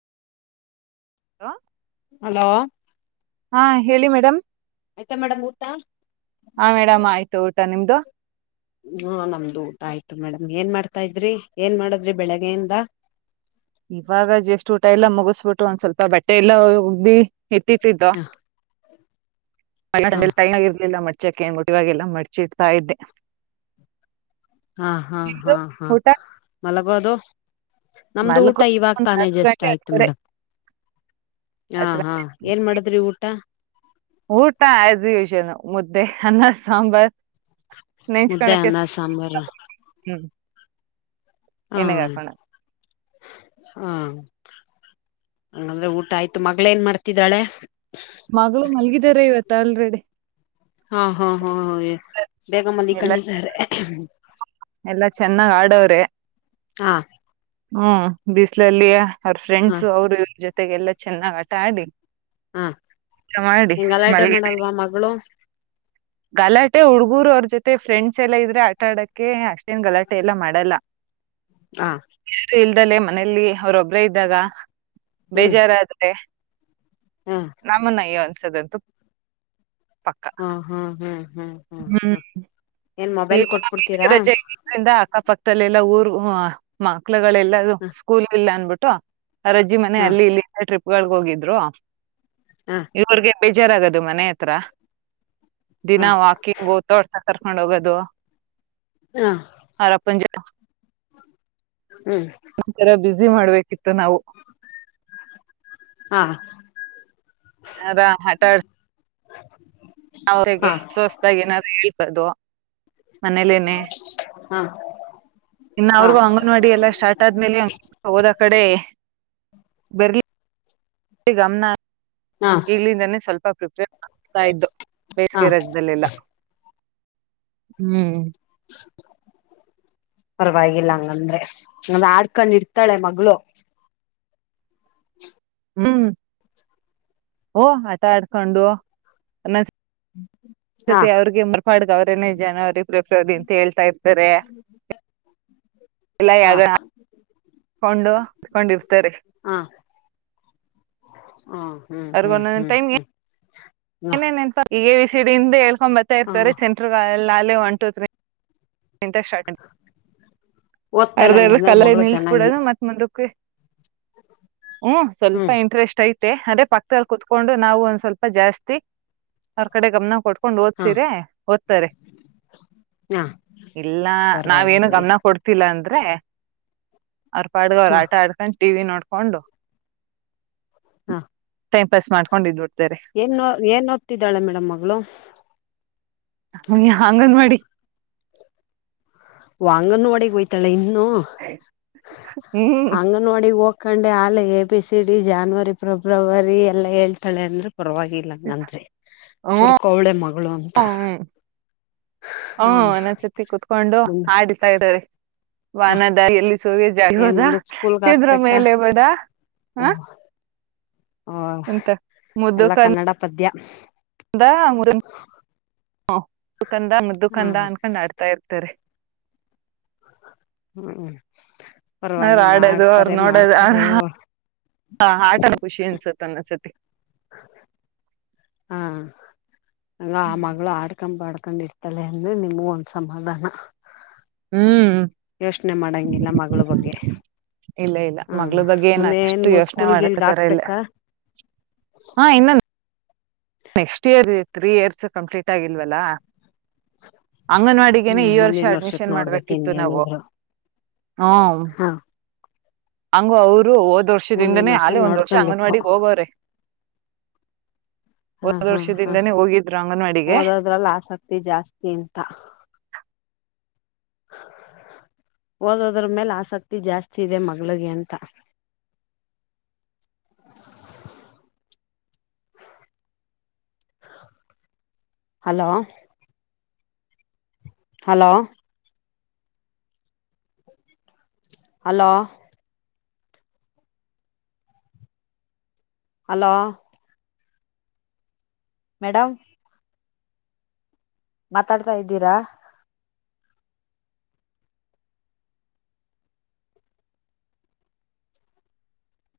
Hello hello ಹಾ ಹೇಳಿ madam. ಆಯ್ತಾ ಮೇಡಮ್ ಊಟ? ಹಾ ಮೇಡಮ್ ಆಯ್ತು ಊಟ ನಿಮ್ದು. ಹ್ಮ ನಮ್ದು ಊಟ ಆಯ್ತು ಮೇಡಮ್. ಏನ್ ಮಾಡ್ತಾ ಇದ್ರಿ, ಏನ್ ಮಾಡುದ್ರಿ ಬೆಳಗೆ ಇಂದ. ಇವಾಗ ಜಷ್ಟ್ ಊಟ ಎಲ್ಲ ಮುಗಿಸ್ಬಿಟ್ಟು ಒಂದ್ ಸ್ವಲ್ಪ ಬಟ್ಟೆ ಎಲ್ಲ ವೊ ಹೊಗ್ದಿ. ಹಿಪ್ಪಿತಿದ್ದ. ಹ ಹ ತೈಗರ್ಲಿಲ್ಲ ಮರ್ಚಕ ಏ ಮುಟ್ಟಿವಾಗೆಲ್ಲ ಮಡ್ಚಿ ಇಡ್ತಾ ಇದ್ದೆ. ಹಾ ಹಾ ನಿಮ್ದು ಹಾ ಹಾ ಊಟ ಮಲಗೋದು. ನಮ್ದು ಊಟ ಮಲ್ಗೋ ಇವಾಗ್ ಒಂದ್ ತಾನೇ ಹತ್ತು ಜಸ್ಟ್ ಗಂಟೆ ಆಯ್ತು ಹತ್ತುವರೆ ಮೇಡಮ್. ಹಾ ಹತ್ತು ಹಾ ಏನ್ ಮಾಡದ್ರಿ ಊಟ. ಊಟಾ ಹ್ಯಾಸ್ ಉಷನ್ನು ಮುದ್ದೆ ಅನ್ನ ಸಾಂಬರ್. ಮುದ್ದೆ ನೆಂಚ್ಕಣಕ್ಕೆ ಅನ್ನ ಸಂ ಸಾಂಬಾರು [unintelligible] ಹ್ಮ್. ಏನೆಗಕೋಣ. ಹ್ಮ ಹಂಗಂದ್ರೆ ಊಟ ಆಯ್ತು ಮಗ್ಳ್ ಏನ್ ಮಾಡ್ತಿದ್ದಾಳೆ. ಮಗಳು ಮಲ್ಗಿದಾರೆ ಇವತ್ ಆಲ್ರೆಡಿ. ಹಾ ಹಾ ಹಾ ಹ ಬೇಗ ಎಲ್ಲ ಮಲಿಕಂಡಿದ್ದಾರೆ. ಎಲ್ಲಾ ಚೆನ್ನಾಗ್ ಆಡವ್ರೆ. ಹಾ. ಹ್ಮ ಬಿಸಲಲ್ಲಿಯ ಅವ್ರ ಹಾ ಫ್ರೆಂಡ್ಸು ಅವರು ಇವ್ರ ಜೊತೆಗೆ ಎಲ್ಲಾ ಚೆನ್ನಾಗ್ ಆಟ ಆಡಿ. ಹಾ ಊಟ ಮಾಡಿ ನಿಂಗ್ ಗಲಾಟೆ ಮಲಗಿ ಬಿಡಿ. ಮಾಡಲ್ವಾ ಮಗಳು ಗಲಾಟೆ ಹುಡ್ಗೂರು ಅವ್ರ ಜೊತೆ ಫ್ರೆಂಡ್ಸ್ ಎಲ್ಲ ಇದ್ರೆ ಆಟ ಆಡಕ್ಕೆೆ ಅಷ್ಟೇನ್ ಗಲಾಟೆ ಎಲ್ಲಾ ಮಾಡಲ್ಲ. ಹಾ. ಇಲ್ದಲ್ಲೇ ಮನೇಲಿ ಅವ್ರೊಬ್ರ ಇದ್ದಾಗ ಹ್ಮ್ ಬೇಜಾರಾದ್ರೆ. ನಮ್ಮನ್ನಯ್ಯೋ ಅನ್ಸೋದಂತೂ ಪಕ್ಕ. ಹ್ಮ್ ಹ್ಮ್ ಹ್ಮ್ ಹ್ಮ್ ಹ್ಮ್ ಹ್ಮ್. ಏನ್ ಈ ಮೊಬೈಲ್ ಬೇಸಿಗೆ ಕೊಟ್ಬಿಡ್ತೀರಾ ರಜೆ ಇದ್ದಿದ್ರಿಂದ ಅಕ್ಕಪಕ್ಕ. ಮತ್ತಲ್ಲೆಲ್ಲಾ ಊರ್ ಮಕ್ಳುಗಳೆಲ್ಲ ಹಾ ಸ್ಕೂಲ್ ಇಲ್ಲ ಅನ್ಬಿಟ್ಟು. ಅವ್ರಜ್ಜಿ ಮನೆ ಅಲ್ಲಿ ಇಲ್ಲಿಂದ ಟ್ರಿಪ್ಗಳಗೆ ಹೋಗಿದ್ರು ಹಾ ಇವರ್ಗೆ. ಬೇಜಾರಾಗದು ಮನೆ ಹತ್ರ ದಿನ ಹಾ ವಾಕಿಂಗ್ ಹೋಗ್ತಾ ಅವ್ರನ ಕರ್ಕೊಂಡ್ ಹೋಗೋದು. [inaudible] ಹಾ ಅವ್ರ ಅಪ್ಪನ ಜೋತೆ. ಹ್ಮ್ ಒಥರ ಬ್ಯುಸಿ ಮಾಡ್ಬೇಕಿತ್ತು ನಾವು. [inaudible] ಹಾ ಅದಾ ಹಠ. ಹಾ ಅವರಿಗೆ ಹೊಸತಾಗಿ ಏನಾದ್ರೂ ಹೇಳೋದು. ಹಾ. ಇನ್ನು ಹಾ ಅವ್ರಿಗೂ ಅಂಗನವಾಡಿ ಎಲ್ಲಾ ಸ್ಟಾರ್ಟ್ ಆದ್ಮೇಲೆ ಹೋದ ಕಡೆ. ಬೆರ್ಲಿ. ಗಮನ ಹಾ ಈಗ್ಲಿಂದಾನೇ ಸ್ವಲ್ಪ ಪ್ರಿಪೇರ್. ಆಗ್ತಾ ಇದ್ದು ಹಾ ಬೇಸಿಗೆ ರಾಜ್ದಳೆಲ್ಲ ಹ್ಮ್. [inaudible] ಪರವಾಗಿಲ್ಲ ಹಂಗಂದ್ರೆ ಅಂದ ಆಡ್ಕೊಂಡ್ ಇಡ್ತಾಳೆ ಮಗಳು. ಹ್ಮ್ ಓ ಆಟ ಆಡ್ಕೊಂಡು. ಹಾ ಸತ್ತೆ ಅವ್ರಿಗೆ ಮರ್ಪಾಡಗ ಅವ್ರೇನೇ ಜನವರಿ ಫೆಬ್ರವರಿ ಅಂತ ಹೇಳ್ತಾ ಇರ್ತಾರೆ. ಹಾ ಎಲ್ಲಗ. [inaudible] ಕೊಂಡುಕೊಂಡಿರ್ತಾರೆ. ಹಾ ಹಾ ಹ್ಮ್ ಹ್ಮ್ ಹ್ಮ್ ಹ್ಮ್. ಹ್ಮ್ ಏನೇನ್ನ್ಪ ಈ ಎ ವಿ ಸಿಡಿ ಇಂದ ಹೇಳ್ಕೊಂಡ್ ಬರ್ತಾ ಹಾ ಇರ್ತವೆ ಸೆಂಟ್ರಲ್ ಅಲ್ಲಿ ಒನ್ ಟು ತ್ರೀ. ಎಂತ ಶರ್ಟ್ ಓದ್ತಾಳೆ ಹಂಗಂದ್ರೆ ಅರ್ಧಕ್ಕಲ್ಲೆ ಮಗಳು ನಿಲ್ಸ್ ಚೆನ್ನಾಗಿ ಬಿಡೋದು ಮತ್ ಮುಂದಕ್ಕೆ. ಹ್ಮ್ ಸ್ವಲ್ಪ ಇಂಟ್ರೆಸ್ಟ್ ಐತೆ ಅದೇ ಪಕ್ಕದಲ್ಲಿ ಕುತ್ಕೊಂಡು ನಾವು ಒಂದ್ ಸ್ವಲ್ಪ ಜಾಸ್ತಿ. ಅವ್ರ ಕಡೆ ಗಮನ ಕೊಟ್ಕೊಂಡು ಹಾ ಓದೀಸಿದ್ರೆ ಓದ್ತಾರೆ. ಹಾ ಇಲ್ಲ ನಾವೇನು ಪರವಾಗಿಲ್ಲ ಗಮನ ಕೊಡ್ತಿಲ್ಲ ಅಂದ್ರೆ. ಅವ್ರಪಾಡಿಗ್ ಅವರು ಹಾ ಆಟ ಆಡ್ಕೊಂಡ್ ಟಿ ವಿ ನೋಡ್ಕೊಂಡು. ಹಾ. ಪ್ರೆಸ್ ಮಾಡ್ಕೊಂಡಿಡಬಿಡೋ. ಏನ ಏನ್ ಓದ್ತಿದ್ದಾಳೆ ಮೇಡಮ್ ಮಗಳು. ಅಂಗನವಾಡಿ ವ ಅಂಗನವಾಡಿಗ ಹೋಯ್ತಾಳ ಇನ್ನು ಹ್ಮ್ ಅಂಗನವಾಡಿಗೆ ಹೋಗ. ಕಂಡೆ ಆಲ A- B- C- D- January February ಎಲ್ಲಾ ಹೇಳ್ತಾಳೆ ಅಂದ್ರು. ಪರವಾಗಿಲ್ಲಂಗಂದ್ರೆ ಹ್ಮ್ ಚುರುಕವಳೆ ಮಗಳು ಅಂತ. ಹ ಹ್ಮ ಒಂದ ಒಂದಸತಿ ಕುತ್ಕೊಂಡು ಮುಂದೆ ಆಡತಾ ಇದಾರೆ. ಹ ವಾನದ ಎಲ್ಲಿ ಸೂರ್ಯ ಜಾರಿ ಏನ್ ಹೋದ ಚಂದ್ರ ಮೇಲೆ ಬದ. ಹಓ. ಹ ಓ ಅಂತ ಎಲ್ಲ ಕನ್ನಡ ಪದ್ಯ. [inaudible] ಹ ಮುದ್ದು ಕಂದ ಮುದ್ದು ಹಾ ಕಂದ ಅನ್ಕೊಂಡ್ ಆಡ್ತಾ ಇರ್ತಾರೆ. ಹ್ಮ್ ಅವ್ರ್ ಪರ್ವಾಗಿಲ್ಲ ಆಡ್ತಾರೆ ಮಾಡ್ತಾರೆ. ಹಾ ಆಟಲ್ಲ ಖುಷಿ ಅನ್ಸುತ್ತ ಅನ್ನಸತಿ. ಹಾ- ಹಂಗ -ಆ -ಮಗಳು ಆಡ್ಕಂಬಾಡ್ತ. ಕಂಡಿರ್ತಾಳೆ ಅಂದ್ರೆ ನಿಮಗು ಒಂದ್ ಸಮಾಧಾನ. ಹ್ಮ್ ಯೋಚನೆ ಮಾಡಂಗಿಲ್ಲ ಮಗಳ ಬಗ್ಗೆ. ಇಲ್ಲ ಇಲ್ಲ ಹ ಮಗ್ಗಳ ಬಗ್ಗೆ ಏನ ಮುಂದೇನ್ ಅಷ್ಟು ಯೋಚನೆ ಸ್ಕೂಲ್ಗಿಲ್ಗ ಮಾಡತರ ಇಲ್ಲ. ಹಾಕ್ಬೇಕಾ ಹಾ- ಇನ್ನ next year -three -years complete ಆಗಿಲ್ವಲ್ಲಾ. ಅಂಗನವಾಡಿಗೆನೆ ಹ್ಮ್ ಈ ವರ್ಷ ಮುಂದಿನ ವರ್ಷಕ್ ಅಡ್ಮಿಷನ್ ನೋಡ್ಬೇಕ ಮಾಡ್ಬೇಕಿತ್ತು ನಾವು. ಇನ್ನೇನಿದ್ರು ಹ್ಮ್ಂ ಹಾ ಹಂಗು ಅವರು ಹೋದ್ ಮುಂದಿನ ವರ್ಷದಿಂದನೇ ಹಾಲೆ ಒಂದ್ ವರ್ಷ ನೋಡ್ಕೊಬೇಕು ಅಂಗನವಾಡಿಗೆ ಹೋಗವ್ರೆ. ಹಾ -ಹಾ- ಹಾ ವರ್ಷದಿಂದನೇ ಹೋಗಿದ್ರು ಅಂಗನವಾಡಿಗೆ -ಓದೋದ್ರಲ್ಲ ಆಸಕ್ತಿ ಜಾಸ್ತಿ ಅಂತ. ಹ ಓದೋದ್ರ ಮೇಲೆ ಆಸಕ್ತಿ ಜಾಸ್ತಿ ಇದೆ ಮಗಳಿಗೆ ಅಂತ. ಹೂ hello hello hello hello madam ಮಾತಾಡ್ತಾ ಇದ್ದೀರಾ.